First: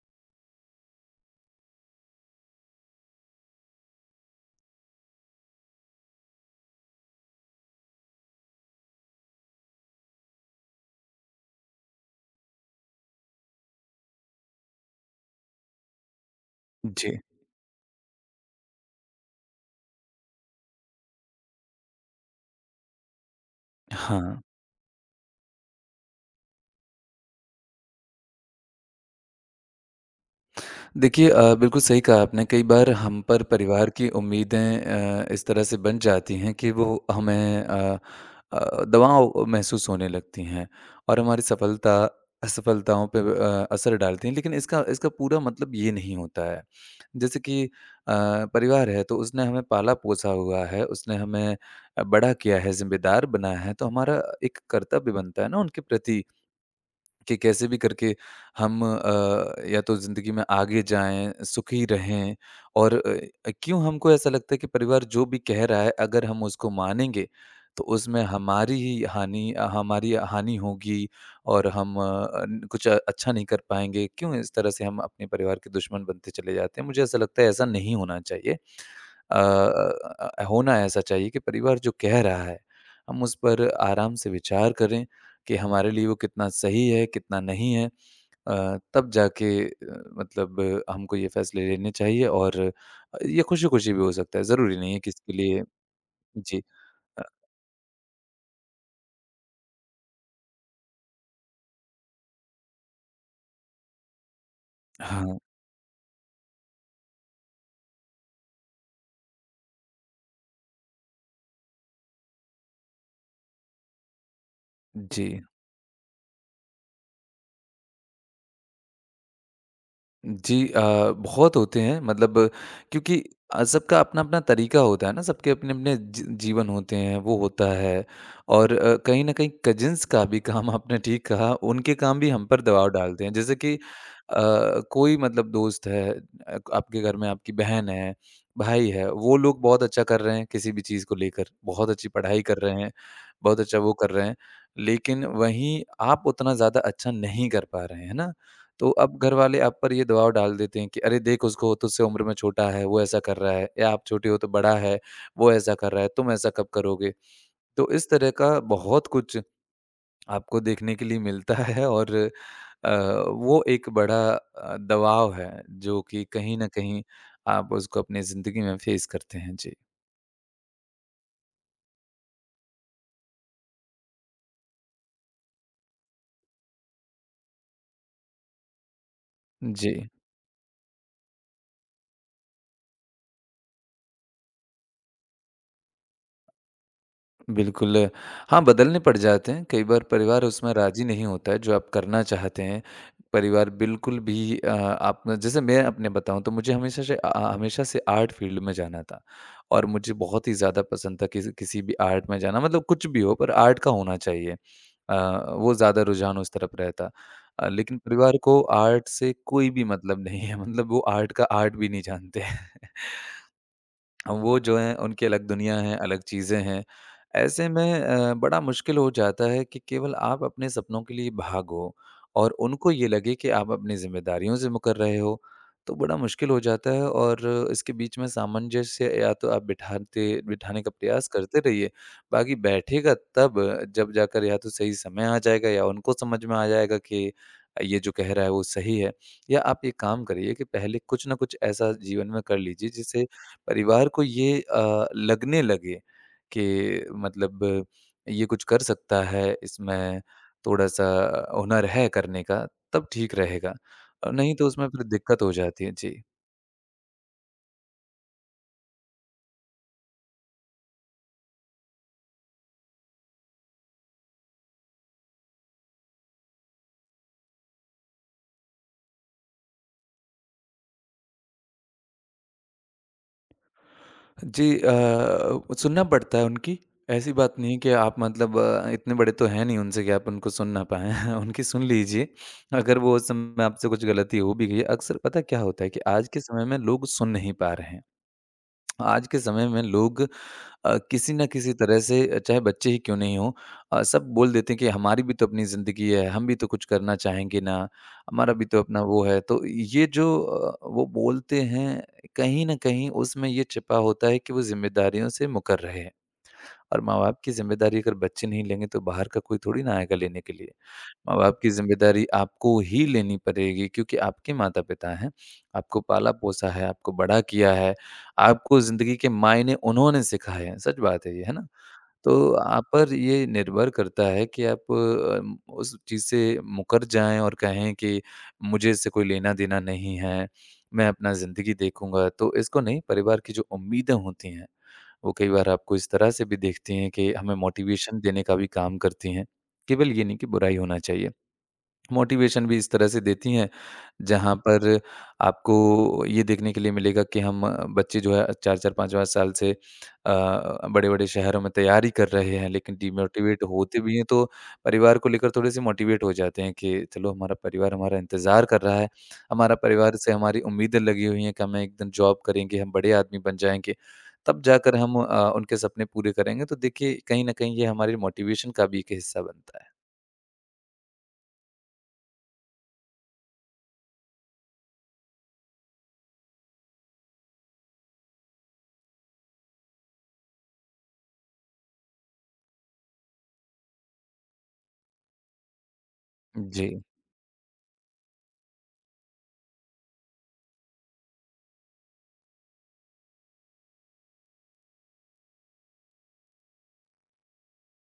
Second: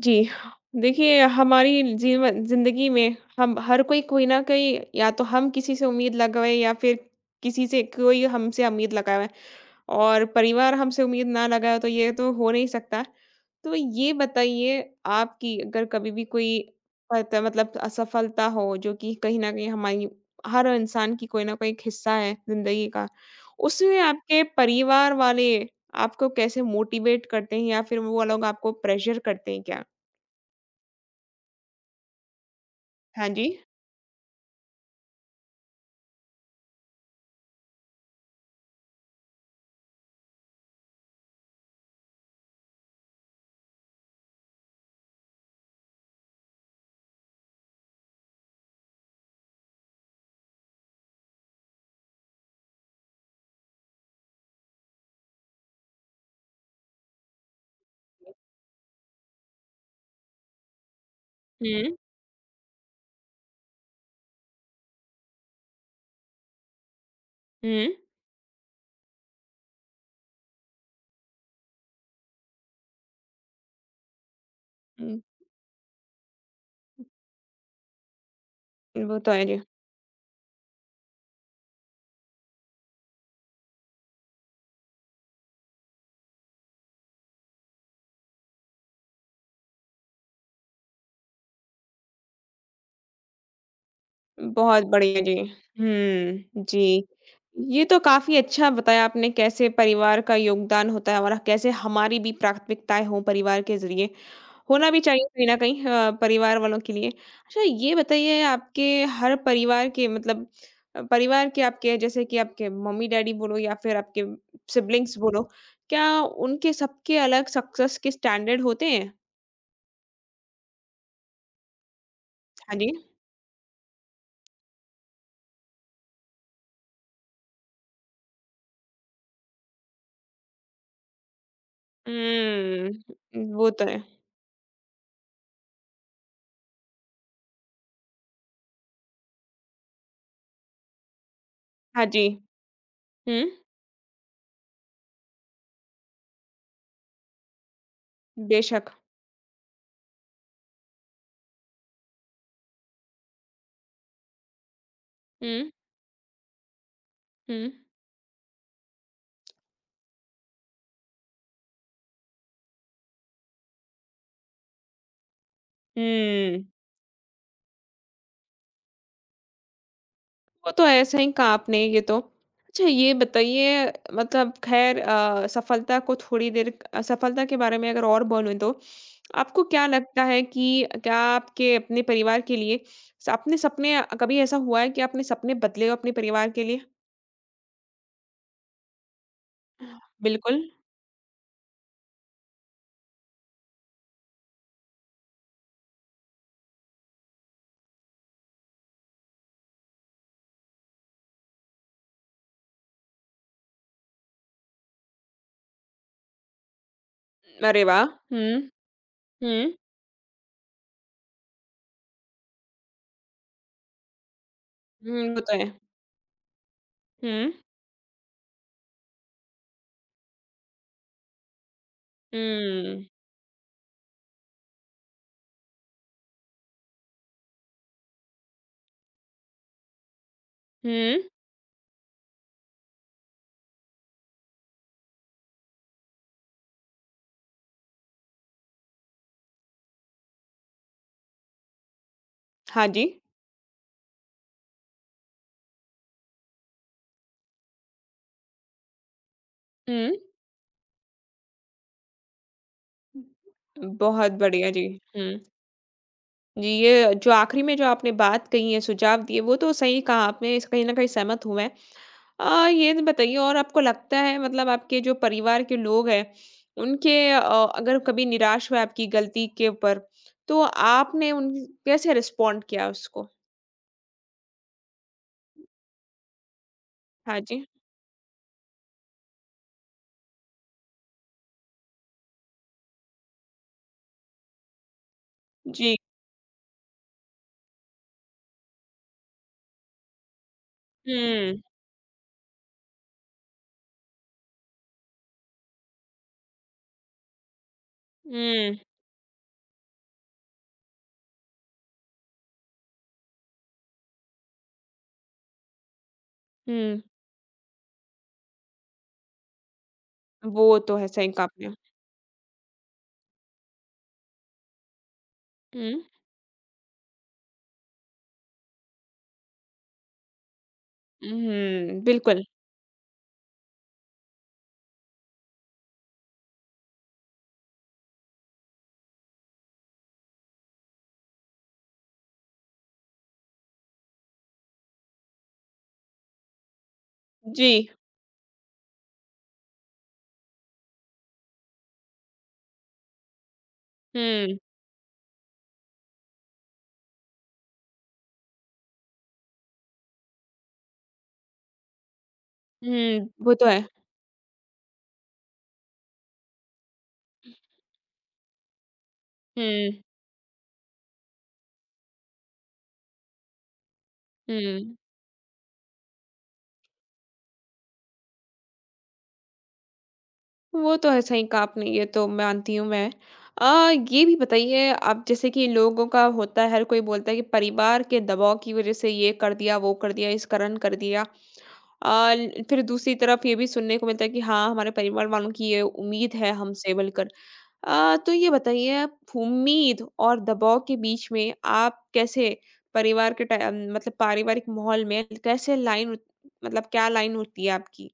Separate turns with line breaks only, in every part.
जी, देखिए हमारी जीवन ज़िंदगी में हम हर कोई कोई ना कहीं या तो हम किसी से उम्मीद लगाएँ या फिर किसी से कोई हमसे उम्मीद लगाए और परिवार हमसे उम्मीद ना लगाए तो ये तो हो नहीं सकता। तो ये बताइए आपकी अगर कभी भी कोई
जी,
पत मतलब असफलता हो जो कि कहीं न कहीं हमारी हर इंसान की कोई ना कोई एक हिस्सा है ज़िंदगी का, उसमें
हाँ।
आपके परिवार वाले आपको कैसे मोटिवेट करते हैं या फिर वो लोग आपको प्रेशर करते हैं क्या?
देखिए बिल्कुल सही कहा आपने, कई बार हम
हाँ
पर
जी।
परिवार की उम्मीदें इस तरह से बन जाती हैं कि वो हमें दबाव महसूस होने लगती हैं और हमारी सफलता असफलताओं पे असर डालती हैं। लेकिन इसका इसका पूरा मतलब ये नहीं होता है। जैसे कि परिवार है तो उसने हमें पाला-पोसा हुआ है, उसने हमें बड़ा किया है, ज़िम्मेदार बनाया है, तो हमारा एक कर्तव्य बनता है ना उनके प्रति कि कैसे भी करके हम या तो ज़िंदगी में आगे जाएँ, सुखी
हुँ,
रहें और क्यों हमको ऐसा लगता है कि परिवार जो भी कह रहा है अगर हम उसको मानेंगे, तो
हुँ।
उसमें हमारी हानि होगी और हम न कुछ अच्छा नहीं कर पाएँगे। क्यों इस तरह से हम
हुँ,
अपने परिवार के दुश्मन बनते चले जाते हैं? मुझे ऐसा लगता है ऐसा नहीं होना चाहिए।
वो तो है जी।
होना ऐसा चाहिए कि परिवार जो कह रहा है, हम उस पर आराम से विचार करें कि हमारे लिए वो कितना सही है, कितना नहीं है। तब जाके मतलब हमको ये फैसले लेने चाहिए और ये खुशी-खुशी भी हो सकता है, ज़रूरी
बहुत
नहीं है कि
बढ़िया
इसके
जी।
लिए।
हुँ,
जी।
जी।
अ,
ये तो काफ़ी अच्छा बताया आपने कैसे परिवार का योगदान होता है और कैसे हमारी भी प्राथमिकताएँ हों परिवार के ज़रिए। होना भी चाहिए
हाँ,
कहीं न कहीं परिवार वालों के लिए। अच्छा ये बताइए आपके हर परिवार के मतलब परिवार के आपके जैसे कि आपके मम्मी-डैडी बोलो या फिर आपके सिब्लिंग्स
जी।
बोलो, क्या उनके सबके अलग सक्सेस के स्टैंडर्ड होते हैं?
जी, बहुत होते हैं मतलब
हाँ जी।
क्योंकि सबका अपना-अपना तरीका होता है ना, सबके अपने-अपने जीवन होते हैं, वो होता है और कहीं न कहीं कज़िन्स का भी काम आपने ठीक कहा, उनके काम भी हम पर दबाव डालते हैं।
हुँ,
जैसे
वो
कि
तो है।
कोई मतलब दोस्त है, आपके घर में आपकी बहन है, भाई है, वो लोग बहुत अच्छा कर रहे हैं किसी भी चीज़ को लेकर, बहुत
हाँ
अच्छी
जी।
पढ़ाई कर रहे हैं,
हुँ,
बहुत अच्छा वो कर रहे हैं, लेकिन वहीं आप उतना ज़्यादा अच्छा नहीं कर पा रहे हैं, है ना?
बेशक।
तो अब घरवाले आप पर ये दबाव डाल देते हैं कि अरे देख उसको, वो तुझसे उम्र में छोटा है, वो ऐसा कर रहा है या आप छोटे हो तो बड़ा है, वो
हुँ,
ऐसा कर रहा है, तुम ऐसा कब करोगे?
हुँ,
तो इस तरह का बहुत कुछ आपको देखने के लिए मिलता है और अ, वो एक बड़ा दबाव है जो कि कहीं
हुँ।
न कहीं आप उसको अपनी ज़िंदगी में फेस करते हैं। जी।
वो तो है, सही कहा आपने ये तो। अच्छा ये बताइए मतलब ख़ैर सफलता को थोड़ी देर क सफलता के बारे में अगर और बोलूँ तो, आपको क्या
जी।
लगता है कि क्या आपके अपने परिवार के लिए स अपने सपने कभी ऐसा हुआ है कि आपने सपने बदले हो अपने परिवार के लिए?
बिल्कुल। हाँ, बदलने पड़ जाते हैं। कई बार परिवार
बिल्कुल।
उसमें राज़ी नहीं होता है जो आप करना चाहते हैं। परिवार बिल्कुल भी आप जैसे मैं अपने बताऊँ तो मुझे हमेशा से आर्ट फ़ील्ड में जाना था और मुझे बहुत ही ज़्यादा पसंद था किसी किसी भी आर्ट में जाना मतलब कुछ भी हो पर आर्ट का होना चाहिए। अ, वो ज़्यादा रुझान उस तरफ रहता।
अरे
लेकिन
वाह!
परिवार
हुँ,
को आर्ट से कोई
हुँ,
भी मतलब नहीं है मतलब वो आर्ट का आर्ट भी नहीं जानते। वो जो हैं उनकी
हुँ, वो
अलग
तो है।
दुनिया है, अलग चीज़ें हैं।
हुँ,
ऐसे में बड़ा मुश्किल हो जाता है कि केवल आप अपने सपनों के लिए भागो और उनको
हुँ,
ये लगे कि आप अपनी ज़िम्मेदारियों से मुकर रहे हो, तो बड़ा मुश्किल हो जाता है और इसके बीच में सामंजस्य या तो आप बिठाते बिठाने का
हुँ।
प्रयास करते रहिए, बाकी बैठेगा तब जब जाकर या तो सही समय आ जाएगा या उनको समझ में आ जाएगा कि ये जो कह रहा है वो सही है। या आप ये काम करिए कि पहले कुछ न कुछ ऐसा जीवन में कर
हाँ
लीजिए
जी।
जिससे परिवार को ये लगने लगे कि मतलब ये कुछ कर सकता है,
हुँ।
इसमें थोड़ा-सा हुनर है करने का, तब ठीक रहेगा।
बहुत
नहीं तो
बढ़िया जी।
उसमें फिर
हुँ।
दिक्कत हो जाती है। जी।
जी, ये जो आखिरी में जो आपने बात कही है, सुझाव दिए, वो तो सही कहा आपने, इस कहीं न कहीं सहमत हूँ मैं। ये बताइए और आपको लगता है मतलब आपके जो परिवार के लोग हैं, उनके अगर कभी निराश हुए आपकी गलती के ऊपर, तो आपने उन कैसे रिस्पॉन्ड किया उसको?
जी, सुनना पड़ता है उनकी, ऐसी
हाँ
बात
जी।
नहीं है कि आप मतलब इतने बड़े तो हैं नहीं उनसे कि आप उनको सुन ना पाएँ। उनकी सुन लीजिए, अगर वो उस समय आपसे कुछ गलती हो भी गई है। अक्सर पता क्या होता है
जी।
कि आज के समय में लोग सुन नहीं पा रहे हैं। आज के समय में लोग किसी न
हुँ।
किसी तरह से चाहे बच्चे ही क्यों नहीं हों, सब बोल देते हैं कि हमारी भी तो अपनी ज़िंदगी है, हम भी तो कुछ करना चाहेंगे ना, हमारा भी
हुँ,
तो अपना वो है। तो ये जो वो बोलते हैं, कहीं न कहीं उसमें ये छिपा होता है कि वो ज़िम्मेदारियों से मुकर रहे हैं
हुँ।
और माँ-बाप की ज़िम्मेदारी अगर बच्चे नहीं लेंगे तो बाहर का कोई थोड़ी ना आएगा लेने के लिए।
वो तो है, सही कहा
माँ-बाप की
आपने।
ज़िम्मेदारी आपको ही लेनी पड़ेगी क्योंकि आपके माता-पिता हैं,
हुँ।
आपको पाला-पोसा है, आपको बड़ा किया है, आपको ज़िंदगी के मायने उन्होंने सिखाए हैं, सच बात है ये, है ना?
हुँ, बिल्कुल।
तो आप पर ये निर्भर करता है कि आप उस चीज़ से मुकर जाएँ और कहें कि मुझे इससे कोई लेना-देना नहीं है, मैं अपना ज़िंदगी देखूँगा, तो इसको नहीं, परिवार की जो उम्मीदें होती हैं, वो कई बार आपको इस तरह से भी देखती हैं कि हमें
जी।
मोटिवेशन देने का भी काम करती हैं, केवल ये नहीं कि बुराई होना चाहिए। मोटिवेशन भी इस तरह से देती हैं, जहाँ
हुँ,
पर आपको ये देखने के लिए मिलेगा कि हम बच्चे जो है 4-4 5-5 साल से बड़े-बड़े शहरों में तैयारी कर रहे हैं, लेकिन
हुँ, वो
डिमोटिवेट
तो है।
होते भी हैं तो परिवार को लेकर थोड़े-से मोटिवेट हो जाते हैं कि चलो हमारा परिवार हमारा इंतज़ार कर रहा है, हमारा
हुँ।
परिवार से हमारी उम्मीदें लगी हुई हैं कि हम एक दिन जॉब करेंगे, हम बड़े आदमी बन जाएँगे, तब
हुँ,
जाकर हम उनके सपने पूरे करेंगे। तो देखिए, कहीं न कहीं ये हमारे मोटिवेशन का भी एक हिस्सा बनता है।
वो तो है, सही कहा आपने, ये तो मानती हूँ मैं। ये भी बताइए आप जैसे कि लोगों का होता है, हर कोई बोलता है कि परिवार के दबाव की वज़ह से ये कर दिया, वो कर दिया, इस कारण कर दिया। अ, ल फिर दूसरी तरफ ये भी सुनने को मिलता है कि हाँ, हमारे परिवार वालों की ये उम्मीद है
जी।
हमसे बोलकर। तो ये बताइए आप उम्मीद और दबाव के बीच में आप कैसे परिवार के टाइ मतलब पारिवारिक माहौल में कैसे लाइन मतलब क्या लाइन होती है आपकी?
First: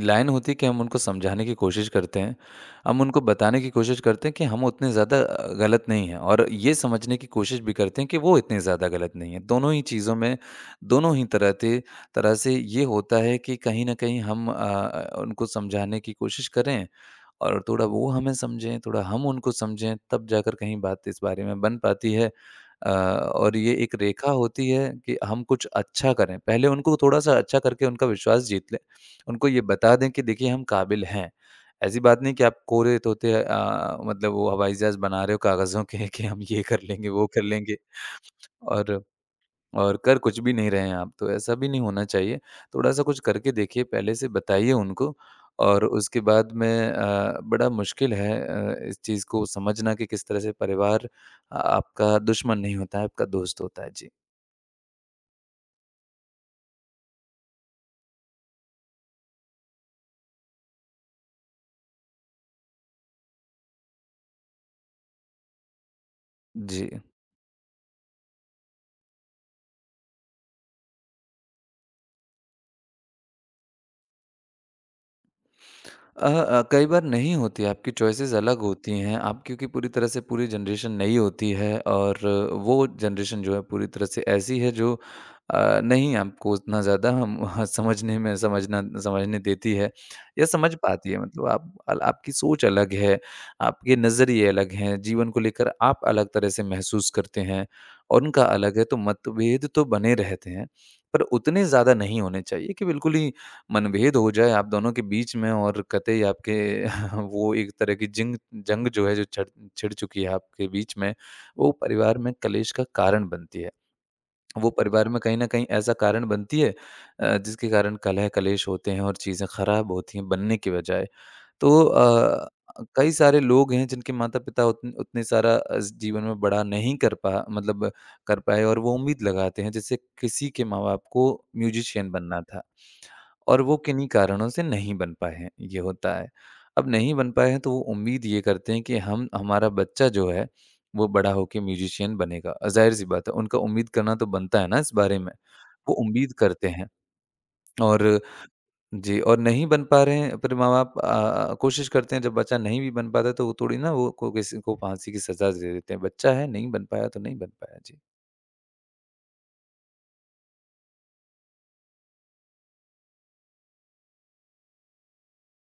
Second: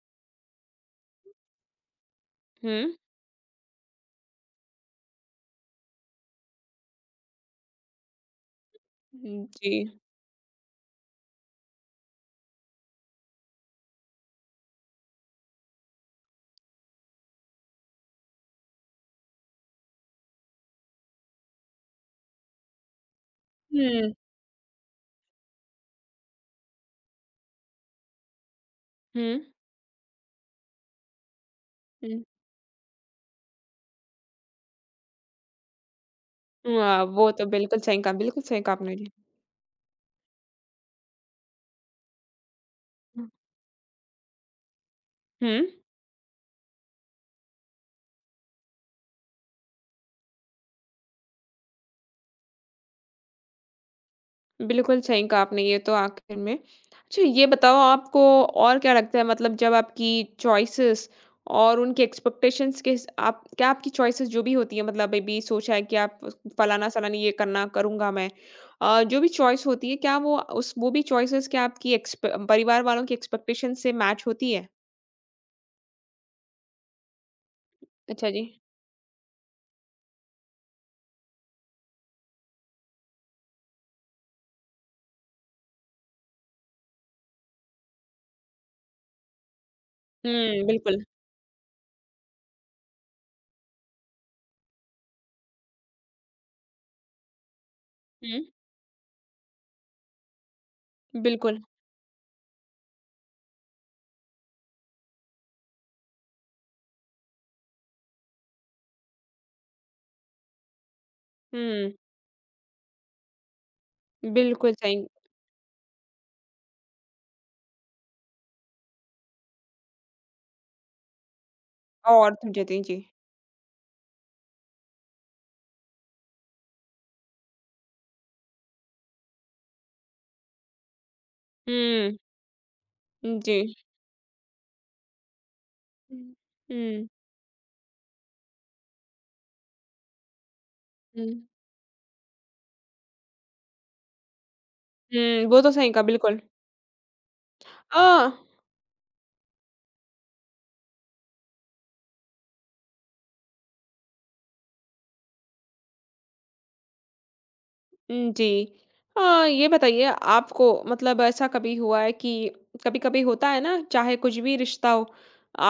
लाइन होती है कि हम उनको समझाने की कोशिश करते हैं,
हुँ,
हम उनको बताने की कोशिश करते हैं कि हम उतने ज़्यादा गलत नहीं हैं और ये समझने की कोशिश भी करते हैं कि वो इतने ज़्यादा गलत नहीं
हुँ,
हैं।
जी।
दोनों ही चीज़ों में दोनों ही तरह से ये होता है कि कहीं न कहीं हम उनको समझाने की कोशिश करें और थोड़ा वो हमें समझें, थोड़ा हम उनको समझें, तब जाकर कहीं बात इस बारे में बन पाती है। और ये एक रेखा होती है कि हम कुछ अच्छा करें, पहले उनको थोड़ा-सा अच्छा करके उनका विश्वास जीत लें।
हुँ,
उनको ये बता दें कि देखिए हम काबिल हैं। ऐसी
हुँ।
बात नहीं कि आप कोरे तोते मतलब वो हवाई जहाज़ बना रहे हो कागज़ों के कि हम ये कर
वाह!
लेंगे, वो
वो
कर
तो
लेंगे
बिल्कुल सही कहा आपने
और
जी।
और कर कुछ भी नहीं रहे हैं आप, तो ऐसा भी नहीं होना चाहिए। थोड़ा-सा कुछ करके देखिए, पहले से बताइए उनको
हुँ,
और उसके बाद में बड़ा मुश्किल है इस चीज़ को समझना कि किस तरह से परिवार आपका दुश्मन नहीं होता है, आपका दोस्त होता है। जी।
बिल्कुल सही कहा आपने ये तो आखिर में। अच्छा ये बताओ आपको और क्या लगता है मतलब जब आपकी चॉइसेस और उनके एक्सपेक्टेशंस के हिस आप क्या आपकी चॉइसेस जो भी होती हैं मतलब अभी सोचा है कि आप
जी।
फलाना-सलानी ये करना करूँगा मैं। जो भी चॉइस होती है क्या वो उस वो भी चॉइसेस क्या आपकी एक्सप परिवार वालों की एक्सपेक्टेशन से मैच होती है?
कई बार नहीं होती, आपकी
अच्छा
चॉइसेस
जी।
अलग होती हैं। आप क्योंकि पूरी तरह से पूरी जनरेशन नई होती है और वो जनरेशन जो है पूरी तरह से ऐसी है जो नहीं आपको उतना ज़्यादा हम समझने देती है या
हुँ,
समझ
बिल्कुल।
पाती है मतलब आप अल आपकी सोच अलग है, आपके नज़रिए अलग हैं, जीवन को लेकर आप अलग तरह से महसूस करते हैं और उनका
हुँ,
अलग है, तो मतभेद तो बने रहते हैं। पर
बिल्कुल।
उतने ज़्यादा नहीं होने चाहिए कि बिल्कुल ही मनभेद हो जाए आप दोनों के बीच में और कतई आपके वो एक तरह की जिंग जंग जो है जो छिड़ छिड़ चुकी है आपके बीच में, वो
हुँ,
परिवार में कलेश का कारण बनती है। वो
बिल्कुल सही
परिवार में कहीं न कहीं ऐसा कारण बनती है जिसके कारण कलह कलेश होते हैं और चीज़ें खराब होती हैं बनने के बजाय। तो
और देती जी।
कई सारे लोग हैं जिनके माता-पिता उतने सारा जीवन में बड़ा नहीं कर पा मतलब कर पाए और वो उम्मीद लगाते हैं जैसे किसी के माँ-बाप को म्यूजिशियन
हुँ,
बनना था।
जी।
और वो किन्हीं कारणों से नहीं बन पाए हैं, ये होता है।
हुँ,
अब
हुँ,
नहीं बन पाए हैं तो वो उम्मीद ये करते हैं कि हम हमारा बच्चा जो है वो
हुँ,
बड़ा होके म्यूज़िशियन बनेगा। ज़ाहिर-सी बात है उनका उम्मीद करना तो बनता है ना इस बारे में,
हुँ, वो तो सही
वो
कहा
उम्मीद
बिल्कुल।
करते हैं।
अ,
और जी, और नहीं बन पा रहे हैं फिर माँ-बाप कोशिश करते हैं जब बच्चा नहीं भी बन पाता तो वो थोड़ी ना वो को किसी को फांसी की सज़ा दे देते हैं। बच्चा है नहीं बन पाया तो नहीं बन पाया। जी।
जी। अ, ये बताइए आपको मतलब ऐसा कभी हुआ है कि कभी-कभी होता है ना, चाहे कुछ भी रिश्ता हो,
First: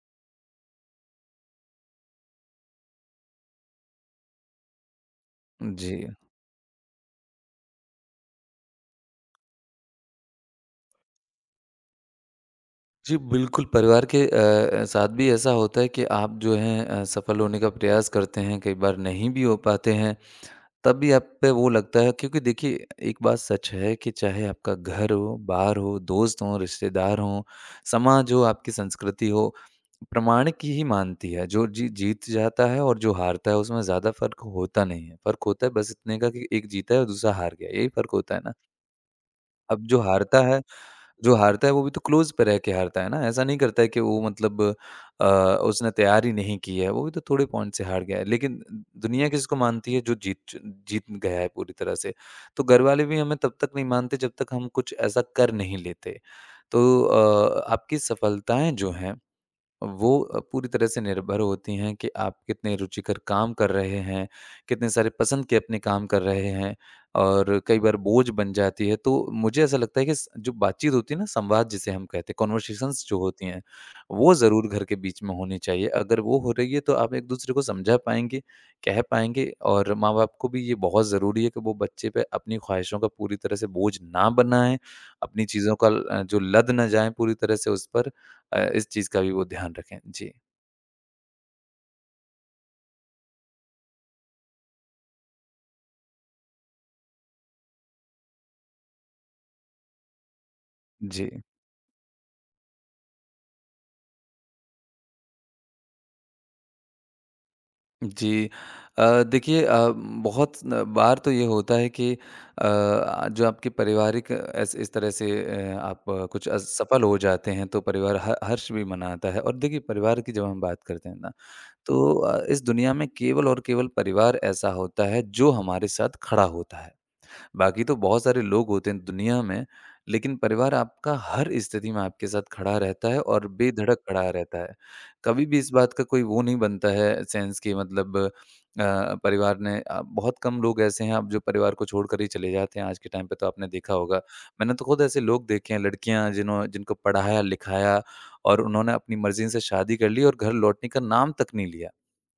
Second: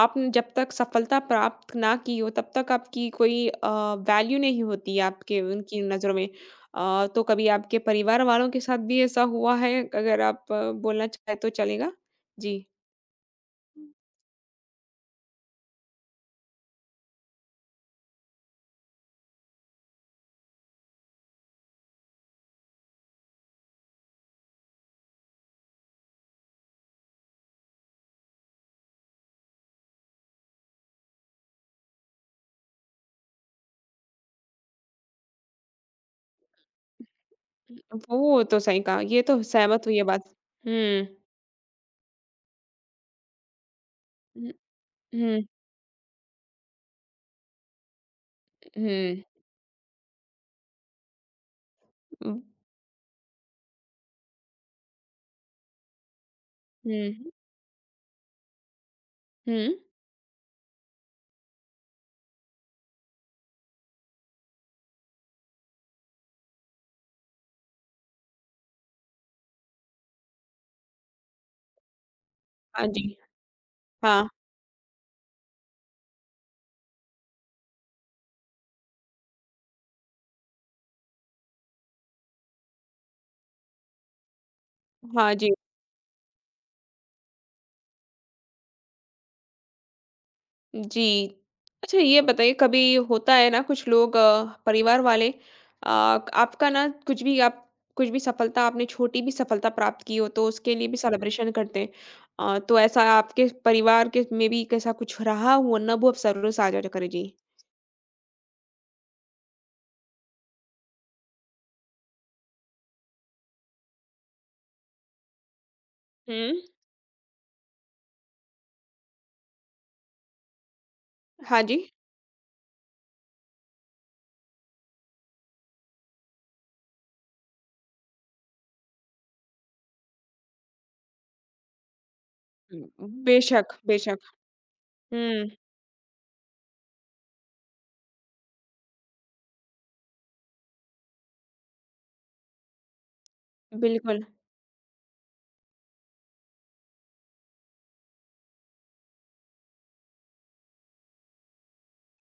आपने जब तक सफलता प्राप्त ना की हो, तब तक आपकी कोई वैल्यू नहीं होती आपके उनकी
जी।
नज़रों में। तो कभी आपके परिवार वालों के साथ भी ऐसा हुआ है? अगर आप बोलना चाहें तो चलेगा? जी।
जी, बिल्कुल, परिवार के साथ भी ऐसा होता है कि आप जो हैं सफल होने का प्रयास करते हैं, कई बार नहीं भी हो पाते हैं, तब भी आप पे वो लगता है क्योंकि देखिए, एक बात सच है कि चाहे आपका घर हो, बार हो, दोस्त हों, रिश्तेदार हों, समाज हो, आपकी संस्कृति हो, प्रमाणिक की ही मानती है। जो जीत जाता है और जो हारता है, उसमें ज़्यादा फ़र्क होता नहीं है। फ़र्क होता है बस इतने का कि एक जीता है और दूसरा हार गया, यही फ़र्क होता है
वो
ना?
तो सही कहा, ये तो
अब
सहमत हुई ये बात। हुँ।
जो हारता है वो भी तो क्लोज़ पे रह के हारता है ना, ऐसा नहीं करता है कि वो
हुँ,
अ,
हुँ,
उसने तैयारी नहीं की है, वो भी तो थोड़े पॉइंट से हार गया है। लेकिन
हुँ,
दुनिया किसको मानती है जो जीत गया है पूरी तरह से।
हुँ,
तो घरवाले भी हमें तब तक नहीं मानते जब तक हम कुछ ऐसा कर नहीं लेते।
हुँ,
आपकी सफलताएँ जो हैं
हुँ।
वो पूरी तरह से निर्भर होती हैं कि आप कितने रुचिकर काम कर रहे हैं, कितने सारे पसंद के अपने काम कर रहे हैं और कई बार बोझ बन जाती है। तो मुझे ऐसा लगता है कि स जो बातचीत होती है ना, संवाद जिसे हम कहते हैं,
हाँ
कन्वर्सेशंस
जी,
जो होती हैं,
हाँ,
वो ज़रूर घर के बीच में होनी चाहिए। अगर वो हो रही है तो आप एक-दूसरे को समझा पाएँगे, कह पाएँगे और माँ-बाप को भी ये बहुत ज़रूरी है कि वो बच्चे पे अपनी ख्वाहिशों का पूरी तरह से बोझ ना बनाएँ,
हाँ
अपनी
जी,
चीज़ों का जो लद ना जाएँ पूरी तरह से उस पर इस चीज़ का भी वो ध्यान रखें। जी,
जी। अच्छा ये बताइए कभी होता है ना कुछ लोग परिवार वाले आपका ना कुछ भी आप कुछ भी सफलता आपने छोटी भी सफलता प्राप्त की हो तो उसके लिए भी
जी,
सेलिब्रेशन करते हैं। तो ऐसा आपके परिवार के में भी कैसा कुछ रहा हो ना वो आप ज़रूर साझा करें? जी।
जी। देखिए बहुत न बार तो ये होता है कि जो आपके पारिवारिक ऐस इस तरह से आप कुछ
हुँ,
असफल हो जाते हैं तो परिवार ह हर्ष भी मनाता है और देखिए परिवार की जब हम बात करते हैं ना,
हाँ जी।
तो इस दुनिया में केवल और केवल परिवार ऐसा होता है जो हमारे साथ खड़ा होता है। बाकी तो बहुत सारे लोग होते हैं दुनिया में, लेकिन परिवार आपका हर स्थिति में आपके साथ खड़ा रहता है और
बेशक,
बेधड़क
बेशक।
खड़ा रहता है। कभी
हुँ।
भी इस बात का कोई वो नहीं बनता है सेंस कि मतलब अ, परिवार ने बहुत कम लोग ऐसे हैं अब जो परिवार को छोड़कर ही चले जाते हैं आज के टाइम पे तो आपने देखा होगा।
बिल्कुल।
मैंने तो खुद ऐसे लोग देखे हैं लड़कियाँ जिन्हों जिनको पढ़ाया-लिखाया और उन्होंने अपनी मर्ज़ी से शादी कर ली और घर लौटने का नाम तक नहीं लिया।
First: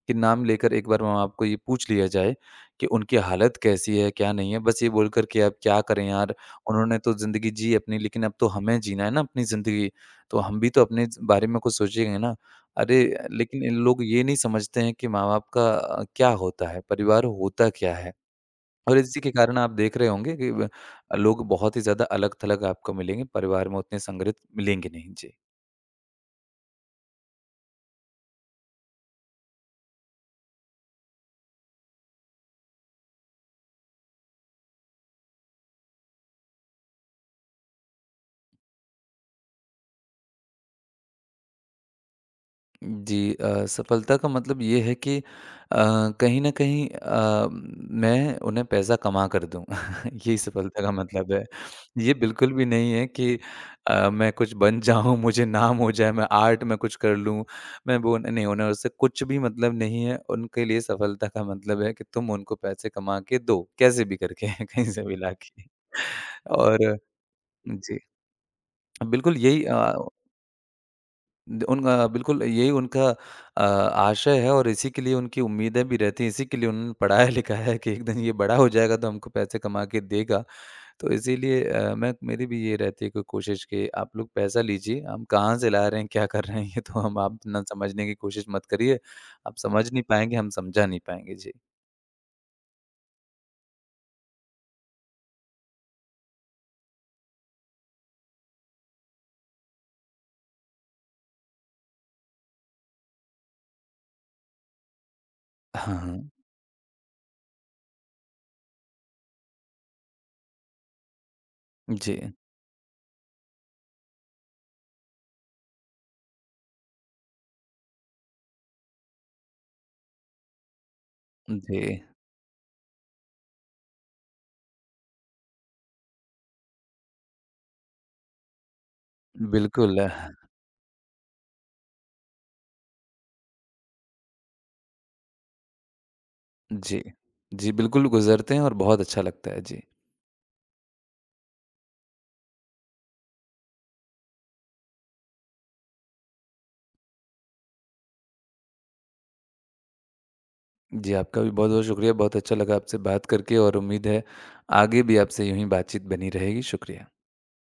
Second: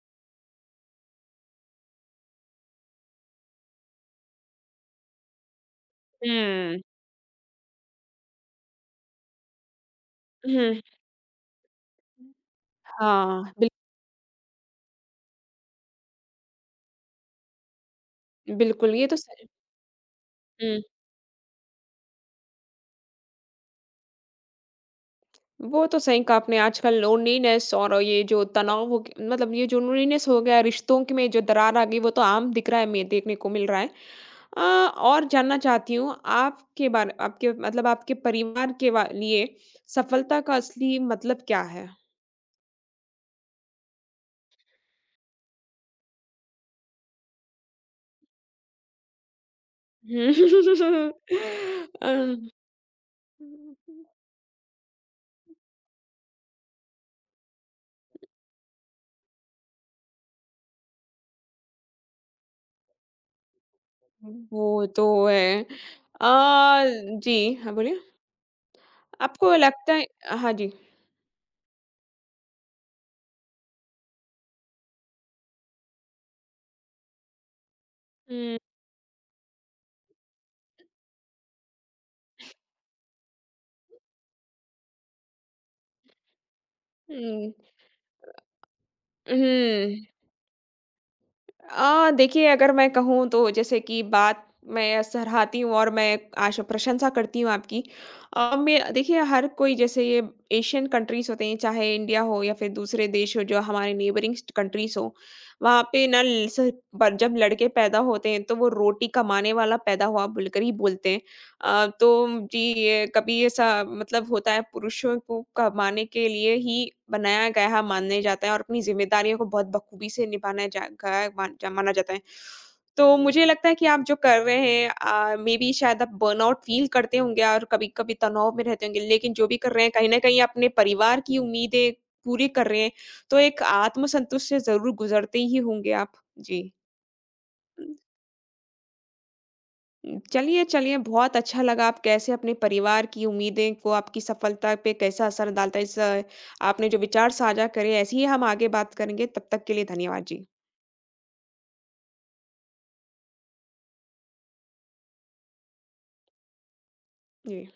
कि नाम लेकर एक बार वहाँ आपको ये पूछ लिया जाए कि उनकी हालत कैसी है, क्या नहीं है? बस ये बोलकर कि अब क्या करें यार,
हुँ।
उन्होंने तो ज़िंदगी जी अपनी, लेकिन अब तो हमें जीना है ना अपनी ज़िंदगी, तो हम भी
हुँ।
तो अपने ज बारे में कुछ सोचेंगे ना। अरे!
हाँ,
लेकिन इन लोग ये नहीं समझते हैं कि माँ-बाप का क्या होता है, परिवार होता क्या है?
बिल्कुल,
और
ये तो
इसी के
सही
कारण आप देख रहे होंगे कि ब
हुँ।
लोग बहुत ही ज़्यादा अलग-थलग आपको मिलेंगे, परिवार में उतने संगठित मिलेंगे नहीं। जी।
वो तो सही कहा आपने आजकल लोनलीनेस और ये जो तनाव हो ग मतलब ये जो लोनलीनेस हो गया, रिश्तों के में जो दरार आ गई वो तो आम दिख रहा है में देखने को मिल रहा है। अ, और जानना चाहती हूँ आपके बारे आपके मतलब आपके परिवार के वा लिए सफलता का असली मतलब क्या है?
जी सफलता का मतलब ये है कि कहीं न कहीं मैं उन्हें पैसा कमा कर दूँ यही सफलता का
हुँ।
मतलब है। ये
अम
बिल्कुल भी नहीं है कि मैं कुछ बन जाऊँ, मुझे नाम हो जाए, मैं आर्ट में कुछ कर लूँ, मैं वो नहीं उन्हें उससे कुछ भी मतलब नहीं है। उनके लिए सफलता का मतलब है कि तुम उनको पैसे कमा के दो, कैसे भी करके
वो
कहीं से
तो
भी
है।
लाके
अ,
और
जी, हाँ,
जी,
बोलिए।
बिल्कुल
आपको
यही
लगता
अ
है हाँ जी।
बिल्कुल यही उनका आशय है और इसी के लिए उनकी उम्मीदें भी रहती हैं, इसी के लिए उन्होंने पढ़ाया लिखा है कि एक दिन ये बड़ा
हुँ,
हो जाएगा तो हमको पैसे कमा के देगा। तो इसीलिए मैं मेरी भी ये रहती है कि कोशिश कि आप लोग पैसा लीजिए, हम कहाँ से ला रहे हैं, क्या कर रहे हैं, ये तो हम आप
हुँ।
ना समझने की कोशिश मत करिए। आप समझ
हुँ।
नहीं पाएँगे, हम समझा नहीं पाएँगे। जी।
देखिए अगर मैं कहूँ तो जैसे कि बात मैं सराहती हूँ और मैं आशा प्रशंसा करती हूँ आपकी। मैं देखिए हर कोई जैसे ये एशियन कंट्रीज़ होते हैं, चाहे इंडिया हो या फिर दूसरे देश हो जो हमारे नेबरिंग कंट्रीज़ हो। वहाँ
हाँ,
पे ना
हाँ।
ल स ब जब लड़के पैदा होते हैं तो वो रोटी कमाने वाला पैदा हुआ बोलकर ही बोलते हैं। तो
जी,
जी, ये कभी ऐसा मतलब होता है पुरुषों को कमाने के लिए ही बनाया गया माने जाता है और अपनी ज़िम्मेदारियों को बहुत बखूबी से निभाना जा गया
जी।
माना जाता है। तो मुझे लगता है कि आप जो कर रहे हैं मेबी शायद आप बर्नआउट फ़ील करते होंगे और कभी-कभी तनाव में रहते होंगे, लेकिन जो भी कर रहे हैं
बिल्कुल।
कहीं न कहीं अपने परिवार की उम्मीदें पूरी कर रहे हैं, तो एक आत्मसंतुष्ट से ज़रूर गुज़रते ही होंगे आप। जी।
जी। जी, बिल्कुल गुज़रते हैं और बहुत अच्छा लगता है। जी।
चलिए, चलिए बहुत अच्छा लगा आप कैसे अपने परिवार की उम्मीदें को आपकी सफलता पे कैसा असर डालता है, इस आपने जो विचार साझा करे ऐसे ही हम आगे बात करेंगे। तब तक के लिए धन्यवाद जी।
जी, आपका भी बहुत-बहुत शुक्रिया। बहुत अच्छा लगा आपसे बात करके और उम्मीद है आगे भी आपसे यूँ ही बातचीत बनी रहेगी। शुक्रिया।
जी।